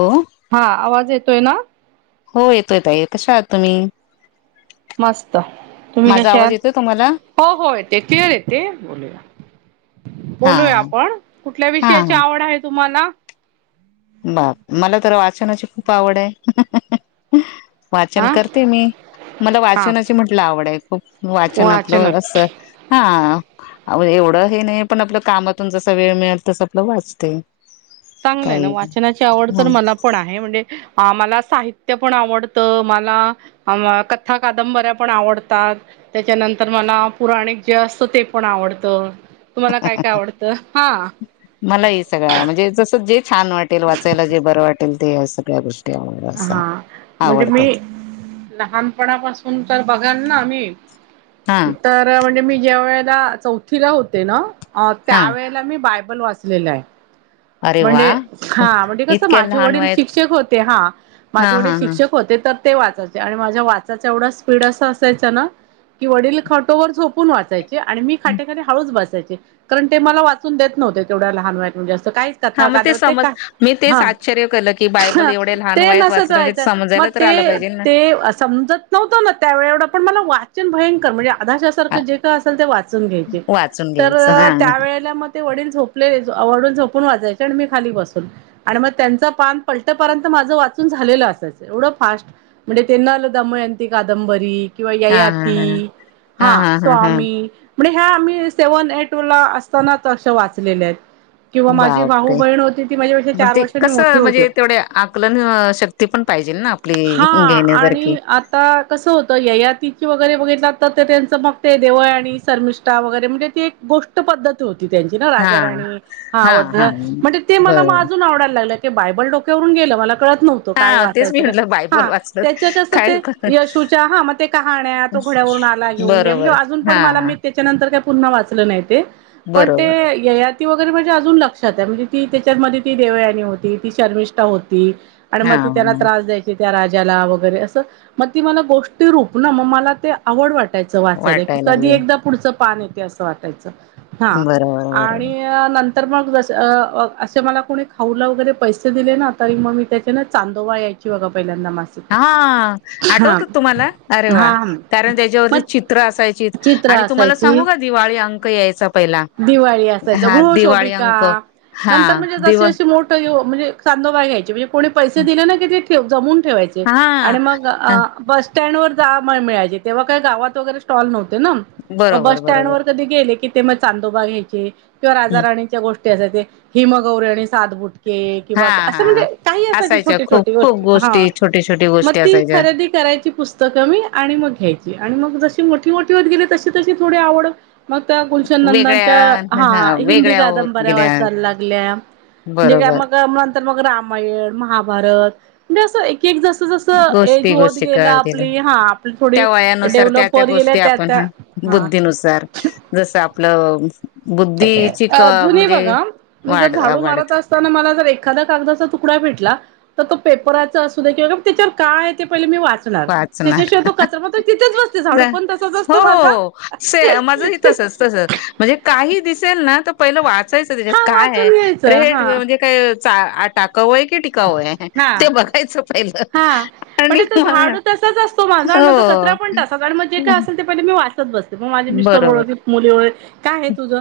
हो हा आवाज येतोय ना हो येतो येत ये कश आहात तुम्ही मस्त तुम्ही माझा कशा आवाज आल येतोय तुम्हाला हो हो येते क्लअर येते बोलूया हा बोलूया आपण कुठल्या हा विषयाची हा आवड आहे तुम्हाला बाप मला तर वाचनाची खूप आवड आहे वाचन हा करते मी मला हा वाचनाची म्हटलं आवड आहे खूप वाचन आपलं असं हा एवढं हे नाही पण आपलं कामातून जसा वेळ मिळेल तस आपलं वाचते चांगलं आहे ना काही वाचनाची आवड तर ह मला पण आहे म्हणजे मला साहित्य पण आवडतं मला कथा कादंबऱ्या पण आवडतात त्याच्यानंतर मला पुराणिक जे असतं ते पण आवडतं तुम्हाला काय काय आवडतं हा मला हे सगळं म्हणजे जस जे छान वाटेल वाचायला जे बरं वाटेल ते सगळ्या गोष्टी आवड असं हा म्हणजे मी आवडतात लहानपणापासून तर बघ घांना मी हा तर म्हणजे मी जे वेळेला चौथीला होते ना अ हा त्यावेेळेला मी बायबल वाचलेला आहे अरे वा म्हणजे हा म्हणजे कस इतक्या माझे लहान वडील वयात शिक्षक होते हा हा माझे वडील हा हा शिक्षक होते तर ते वाचायचे आणि माझ्या वाचाचा एवढा स्पीड असं असायचं ना कि वडील खटोवर झोपून वाचायचे आणि मी खाटेखाली हळूच बसायचे कारण ते मला वाचून देत नव्हते तेवढ्या लहानवयात म्हणजे अस काय ते हा कथा मग ते कादवते समज का मी तेच हम आश्चर्य केलं की बायबल एवढ्या [inaudible] लहान ते वयात वाचलं नसतय म्हणजे तर मग समजायला तर आलं ते ते पाहिजे ना. ते अ समजत नव्हत ना त्यावे एवढ पण मला वाचन भयंकर म्हणजे हा, आदाशासारखं जे काय असेल ते वाचून घ्यायचे वाचून तर घ्यायचं हा त्या वेळेला मग ते वडील झोपले अवडून झोपून वाचायं तर मी खाली बसून आणि मग त्यांच पान पलटपर्यंत माझं वाचून झालेलं असायचं एवढं फास्ट म्हणजे त्यांना आलं दमयंती कादंबरी किंवा हा हा हा ययाती हा स्वामी म्हणजे ह्या आम्ही सेव्हन ए टू ला असतानाच अशा वाचलेल्या आहेत किंवा माझी बाव भाऊ परे बहीण होती ती माझ्यापेक्षा मग चार ते वर्षांनी कस मोठी होते म्हणजे तेवढे आकलन शक्ती पण पाहिजेलं हा आणि आता कस होतं ययातीची वगैरे वगैरे जात ते त्यांचं मग ते देवळ आणि सरमिष्ठा वगैरे म्हणजे ती एक गोष्ट पद्धत होती कि त्यांची ना हा राजा राणी हा हाआवडते हा म्हणजे ते बर मलाम अजून आवडायला लागलं बायबल डोक्यावरून गेलं मला कळत नव्हतं काय हा तेच मी वाचायचं काय म्हटलं बायबल हा वाचलं त्याच कसं काय ते यशूच्या हा मग ते कहाण्या तो घोड्यावरून आला घेऊन घे म्हणजे बरोबर अजून पण हा पण मला मी त्याच्यानंतर काय पुन्हा वाचलं नाही ते पण ते बरोबर ययाती ती वगैरे म्हणजे अजून लक्षात आहे म्हणजे ती त्याच्यामध्ये ती देवयानी होती ती शर्मिष्ठा होती आणि हा मग ती त्यांना हा त्रास द्यायची त्या राजाला वगैरे असं मग ती मला गोष्टी रूपना मग मला ते आवड वाटते वाचायच वाचायला की वाटायला कधी लागले एकदा पुढं पान येते असं वाटायचं हा बरोबर बरोबर आणि नं तर मग जसं अ-अ-अस मला कोणी खाऊला वगैरे पैसे दिले ना तरी मग मी त्याच्यानं चांदोवा यायची बघा नमस हा [unintelligible] म्हाम आठवत तुम्हाला अरे वा म्हाम म कारण [inaudible] म त्याच्यावरती चित्र असायचीच चित्र आणि तुम्हाला असायची सांगू का दिवाळी अंक यायचा पहिला दिवाळी असायच हा दिवाळी गृहशोभिका अंक हा नंतर म्हणजे दिवा जशीशी मोठ यो म्हणजे चांदोबा यायचे म्हणजे कोणी पैसे दिले ना कि तेे ठेव जमून ठेवायचे हा आणि मग अ बस सँड वर जा मंमिळायचे तेव्हा काही गावात वगैरे स्टॉल नव्हते तन म बस बरोबर स्टँड बरोबर वर कधी गेले की ते मग चांदोबाघ्यायचे किंवा राजा हं. राणीच्या गोष्टी ते अस ते हिमगौरी आणि सातबुटके हा किंवा असं हा म्हणजे काही असं जे असायच्या छोटी खूप छोटी खूप गोष्टी हा छोटी छोटी मग गोष्टी ती असायच्या खरेदी करायची पुस्तकं मी आणि मग घ्यायची आणि मग जशी मोठी मोठी होत गेली तशी तशी थोडी आवड मग त्या गुलशननंदांच्या वेगळ्या हा हिंदी वेगळ्या होत कादंबऱ्या गेल्या वाचाल लागल्या म्हणजे बरोबर मग नंतर मग रामायण महाभारत म्हणजे असं एक की एक जसं जसं एज गोष्टी होत गोष्टी गेलं करत गेल्या आपली हा आपली थोडी त्या वयानुसार त्या डेव्हलप त्या होत गेल्या गोष्टी आपण त्यात्या हा बुद्धीनुसार जस आपलं अ [inaudible] अ जुनी बघा मी जर वाढ झाडू वाढत मारत असताना मला जर एखादा्या कागदाचा तुकडा भे भेटला तर तो पेपराचा असूदे किंवा त्याच्यावर काय ते पहिल मी वाचणार त्याच्याशिवाय तो कचरा तो तिथेच बस जा हो हो हो सेम माझही तसच तस म्हणजे का काही दिसेल ना त पहिलं वाचायच त्याच्यात हा कायहे वाचून घ्यायचं रेट हा म्हणजे काय चा आ टाक टाकाऊ की टिकाऊ हा ते बघायच पहिलं हा आणि मग हा मग तो कचरा हो पण टाका पण म जे काय असेल ते पहिले मी वाचत बसते मग माझे मिस्टर बरोबर ओरडतील व मुली बोलेल काय हे तुझं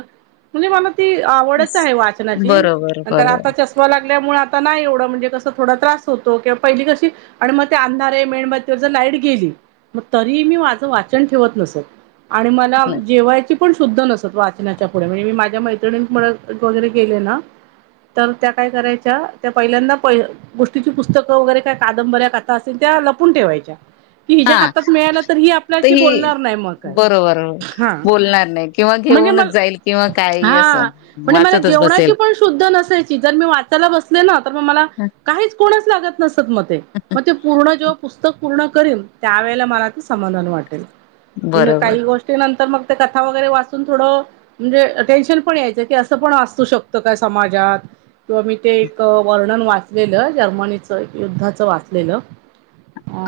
म्हणजे मला ती आवडच आहे वाचनाची बरोबर नंतर आता बरोबर चष्मा लागल्यामुळे आता नाही एवढं म्हणजे कस थोडा त्रास होतो किंवा पहिली कशी आणि मग ते अंधार मेणबत्तीवर जर लाईट गेली मग तरीहि मी माझं वाचन ठेवत नसत, आणि मला जेवायची पण शुद्ध नसत वाचनाच्या पुढे, म्हणजे मी माझ्या मैत्रिणींमुळे वगैरे केले ना तर त्या काय करायच्या, त्या पहिल्यांदा प गोष्टीची पुस्तकं वगैरे काही कादंबऱ्या कथा असतील त्या लपून ठेवायच्या की हिच्या हा हातात मिळाला तर ही तर आपल्याशी ही बोलणार नाही मग काय. बरोबर हा बोलणार नाही किंवा म्हणजे म घेऊनच जाईल किंवा काही असं हा, म्हणजे मला वाचतच बसेल जेवणाची पण शुद्ध नसायची जर मी वाचायला बसले ना तर म मला काहीच कोणा लागत नसत मग ते, मग ते पूर्ण जेव्हा पुस्तक पूर्ण करीन त्यावेळेला मला ते समधान वाटेल, बरोबर काही गोष्टी नंत तर मग ते कथा वगैरे वाचून थोडं म्हणजे टेन्शन पण यायचं, की असं पण वाचतू शकतं का समाजात जात किंवा मी ते एक वर्णन वाचलेलं, जर्मनीचं एक युद्धाच वाचलेलं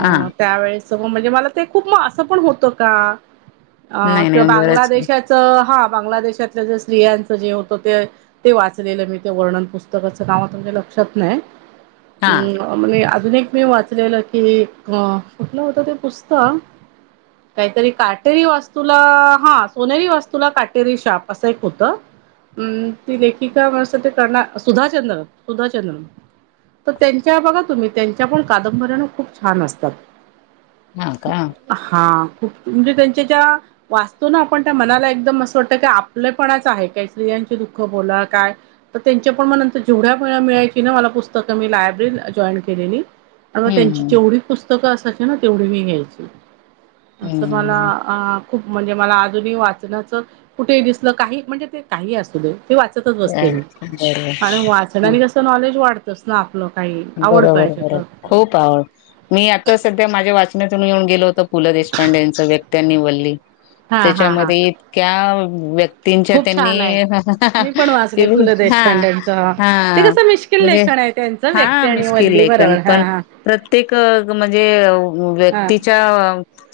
हा त्यावेळेस म म्हणजे मला ते खूप म असं पण होतं का अह नाही किंवा नाही बरंच बांगलादेशाच हा बांगलादेशातल्या ज्या स्त्रियांचं जे होतं ते, ते वाचलेलं मी ते वर्णन पुस्तकाचं नाव आता माझ्या लक्षा त नाय हा हम्म म्हणे अजून एक मी वाचलेलं, की अह कुठलं होत ते पुस्तक काहीतरी काटेरी वास्तूला हा, सोनेरी वास्तूला काटेरी शाप असं एक होतं अम ती लेखिका म्हस ते करणार सुधाचंद्रन सुधाचंद्रन. तर त्यांच्या बघा तुम्ही, त्यांच्या पण कादंबऱ्या ना खूप छान असतात. हा का हा. प म्हणजे त्यांच्या ज्या वाचतो, ना आपण त्या मनाला एकदम असं वाटतं की आपलंपणाच आहे काहीतरी त्याचे दुःख बोला काय, तर त्याच्या पन म नंतर जेवढ्या वेळा मिळायची ना मला पूस्तकं त काय मी लायब्ररी जॉइन केलेली, त्यामूळं त्यांची हम्म जेवढी पूस्त क असायची ना तेवढी मी घ्यायची, असं हम्म मला खूप म्हणजे मला अजूनही वाचनाचं कुठेही दिसलं, काही म्हणजे ते काही असू दे ते वाचतच बसते काय मी, बरोबर आणि वाचण्याने कसं नॉलेज वाढतंच ना आपलं काही आवड बरोबर, पाहिजे बरोबर खूप आवड, मी आता सध्या माझ्या वाचनात इथून येऊन गेलो होत, पु ल देशपांडेंच व्यक्ती आणि वल्ली हा हा हा त्याच्यामध्ये इतक्या तीन चार खूप छान आहे त्यांनी, मी पण वाचले पु ल [unintelligible] हा देशपांडेंचं हा ते कसं मिश्किल म्हणजे लेखन आहे त्यांचं हा व्यक्ती आणि मिश्किल वल्ली आहे, कारण बरोबर हा पण प्रत्येक म्हणजे हा व्यक्तीच्या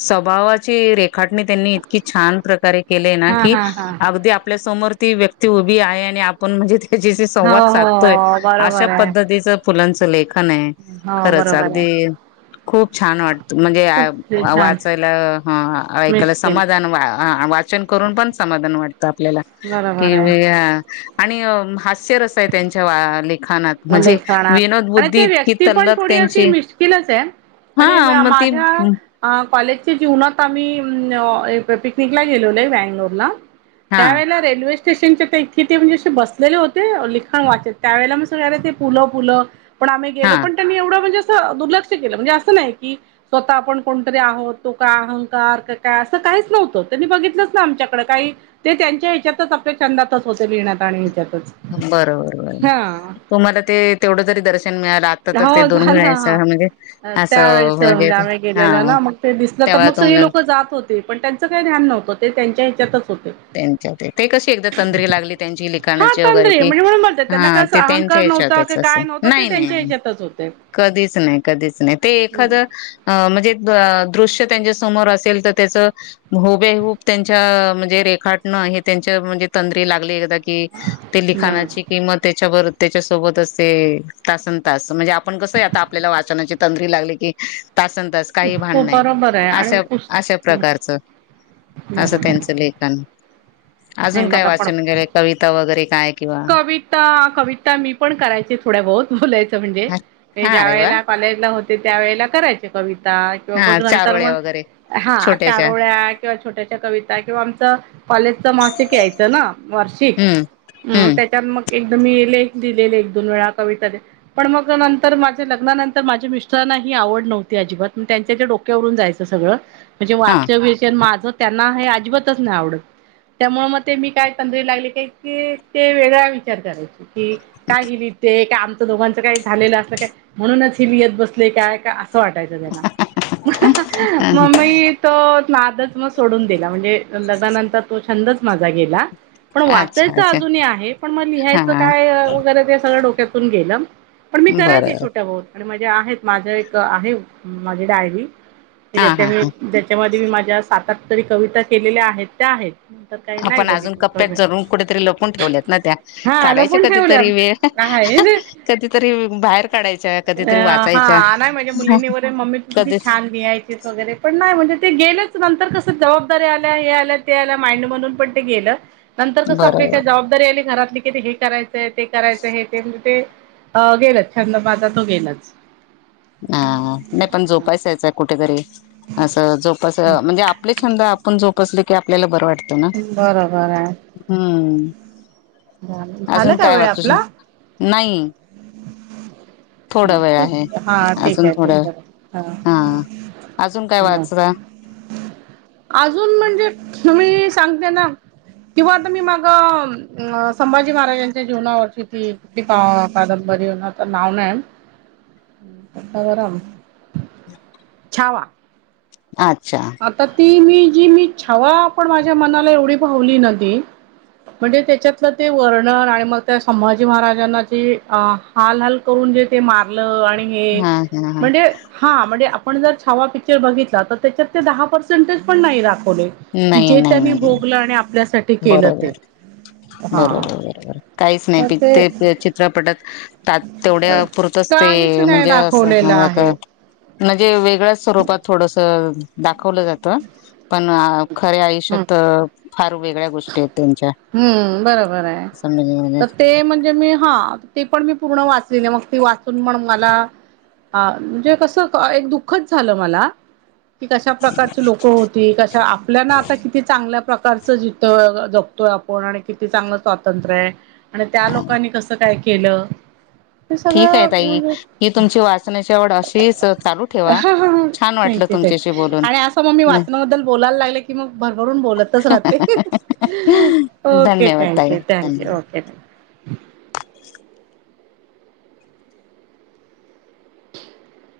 स्वभावा ची रेखाटणी त्यांनी इतकी छान प्रकारे केलीय ना हा की हा हा अगदी आपल्या समोर ती व्यक्ती उभी आहे आणि आपण म्हणजे त्याच्याशी हा संवाद हो साधतोय हो अशा बरोबर आहे पद्धतीचं पूलांचं लेखन आहे हो खरंच बरोबर आहे अगदी खूप छान वाटत म्हणजे, खूप छान वाचायला हा, ऐकायला मिश्किल समाधान वाचन करून पण समाधान वाटतं आपल्याला बरोबर कि आहे हा आणि अह हास्य रस आहे त्यांच्या लिखाणात म्हणजे अं, विनोद आणि बुद्धी ते इतकी व्यक्ती पण तल्लक थोडे अशे त्यांची मिश्किलच आहेत हा आणि मग ती माझ्या कॉलेजच्या जीवनात आम्ही अह पिकनिकला गेलेले बॅगलोर ला हा त्यावेळेला रेल्वे- स्टेशनच्या इथे ते म्हणजे असे बसलेले होते लिखाण वाचत, त्यावेळेला मग सगळे आले होते पुलं, पुलं पण आमही गेलो हा पन त्यांनी एवढ म्हणजेऽऽ दूलऺक्ष केल, म्हणजे अस नाही की स्वतः आपण कोणतरी आहोत. तो काय अहंकार ते काय असऽऽ काहीच नव्हत, त्यांनी बघितलंच नायआमच्याकडे. काही ते त्यांच्या ह्याच्यातच आपल्या छंदातच होते लिहिण्यात आणि ह्याच्यात. बरोबर बर हाऽऽ तुम्हाला ते तेवढं जरी दर्श शन मिळालं, आता तर ते हो दूर्मिळ झालं आय सह हा म्हणजे असं त्यावेेळेच अंऽऽऽ आता मग सगळी लोक जात होते. पण त्यांचं काही ध्यान नव्हतं ते त्यांच्या ह्याच्यातचऽऽ त्यांच्या ते,,, ते कशी एकदा तंद्री लागली त्यांची हा लिखाणाची वगैरे तंद्री की,,, म्हणजे म्हणून म्हणतात त्यांना ह काय असं ते त्यांऽऽऽ अहंकार त्याच्या नव्हता की हेच्यात काय असं नव्हतं ते त्यांच्या नाही-नाही-नाही. ह्याच्यातच होते कधीच नाही. कधीच नाही. ते हम्म एखादं अ म्हणजे. दृश्य त्यांच्या समोर असेल तर. त्याच हबे हूब त्यांच्या म्हणजेे रेख खाटण हे त्यांच्या म्हणजे तंद्री लागली एकदा कि. ते लिखाणाची किं म त्याच्यावर. त्याच्यासोबतच ते तासन-तास म्हणजे. आपण कसं आता आपल्याला वाचनाची तद्री लागली की. तास-तास काही हो भांडण नाही. बरोबर आहे आणि अशा-अशा पुस्त प्रकारचं. असं बरोबर त्यांचं लेखन. नाही अजून काय मला पण वाचन केलं कविता वगैरे काय किंवा. कविता कविता मी पण करायची. थोड्या बहुत बोलायचं म्हणजे हा ज्या अरे वा वेळेला कॉलेजला. ते त्या वेळेला करायचे कविता किंवा हा मग नंतर मग. चारोळ्या वगैरे हा छोट्याशा चारोळ्या किंवा छोट्याश्या कविता किंवा आमच कॉलेज वार्षिक यायचं ना वार्षिक. हम्म हम्म एकदम मी लेख दिलेले. एक-दोन-वेळा कविताने. पण मग नंतर माझ्या लग्नानंतर माझे मिस्टर. तेना ही आवड नव्हती अजिबात. मग त्यांच्या डोक्यावरून जायचं सगळंच. म्हणजे हा वाचन वीषय माझं. त्यांना हे अजिबातच नाही आवडत. त्यामुळे मग ते मी काय तंदुरी लागली की. ते काय की ते वेगळा विचार करायचे. कि काय गेली ते काम. दोघांच काय झाल अस का. म्हणूनच ही लिहित बसले काय. वाटायचं त्यांना. अ, मग मी तो. नादच मग सोडून दिला. म्हणजे लग्नानंतर तो छंदच माझा गेला. पण अच्छा वाचायचं अच्छा अजूनही आहे. पण मग हा लिहायचं काय वगैरे ते सगळं डोक्यातून गेलं. पण मी करायचे. बरं छोट बहुत आणि म्हणजे आहेत माझं एक आहेत माझी डायरी. हा मी हा हा त्या्याच्यामध्ये मी माझ्या सात-आठ तरी कविता केलेल्या आहेत. त्या आहेत. काही नाही आपण अजून कप्प्यात बघितलं. जरून कुठेतरी लपून ठेवल्यात ना त्या हा. आ. काढायच्या लपवून पण ठेवलं. कधीतरी वेळ [inaudible] कधीतरी बाहेर काढायच्या कधीतरी वाचायच्या हा माझ्या मुलीनी बोले मम्मी तू कधीच छान लिहायचीच वगैरे. पण नाही म्हणजे. ते गेलंच, नंतर कस जबाबदारी आल्या, हे आल्या ते आल्या, माइंड मधून पण ते गेलं. नंतर कसं आपली काय बरोबर जबाबदारी आली घरातली की, ते हे करायचंय, ते करायचं हे, ते म्हणजे ते अ गेलच, छंद माझा तो गेलाच. हा नाही पण जोपासायचं कुठेतरी असं जोपास अ म्हणजे आपले छंद आपण जोपसले की, आपल्याला बरं वाट त ना, बरोबर आहे. हम्म. झालं अजून का काय वेळ वाचू श आपला? नाही थोडा वेळ आहे हा. हा ठीक अजून हाय. थोडा ठीक हाय हा. अजून काय न वाचता अजून म्हणजे तुम्ही सांगते ना किंवा आता मी माग अ संभाजी महाराजांच्या जीवनावरची ती का आ कादंबरी तरी होना, आता नाव नाही. राम राम छावा. अच्छा आता ती मी जी मी छावा पण, माझ्या मनाला एवढी भावली ना ती म्हणजे त्याच्यातलं ते वर्णन आणि मग त्या, संभाजी महाराजांना जे हाल हाल करून म्हंजे ते मारलं मी हे हा हा हा म्हणजे हा, म्हणजे आपण जर छावा पिक्चर बघितला तर त्याच्यात दहा पर्सेंटेज पण नाही दाखवले की, नाही जे त्यांनी नाही भोगलं आणि आपल्यासाठी. ते केलं ते. बरोबर हा. बरोबर बरोबर. काहीच नाही प ते चित्रपटात तेवढ्या पुरत ते काहीच नाही म्हणजे अस दाखवलेलं आहे. म्हणजे वेगळ्याच स्वरूपात थोडस. दाखवलं जात पण खऱ्या हम्म आयुष्यात फा वेळ्या गोष्टी आहेत त्यांच्या. हम्म बरोबर आहे. समज तर ते म्हणजे मी हा ते पण मी पूर्ण वाचली मग ती वाचून पण मला अ म्हणजे कस एक दुःखच झालं मला. की कशा प्रकारची लोक होती कशा आपल्याना किती चांगल्या प्रकारच जिथ जपतोय आपण आणि किती चांगलं स्वातंत्र्य आहे. आणि त्या लोकांनी कसं काय केलं. हे ठीक आहे सगळं ताई म्हणजे ही तुमची वाचनाची आवढ अशीच चालू ठेवा छान वाटलं. थँक्यू तुमच्याशी बोलून आणि अस मग मी वाचनाबद्दल बोलायला लागले की भरभरून बोलतच राहते. अहं अहं ओके धन्यवाद ताई थँक्यू धन्यवाद थँक्यू ओके. [inaudible] [inaudible]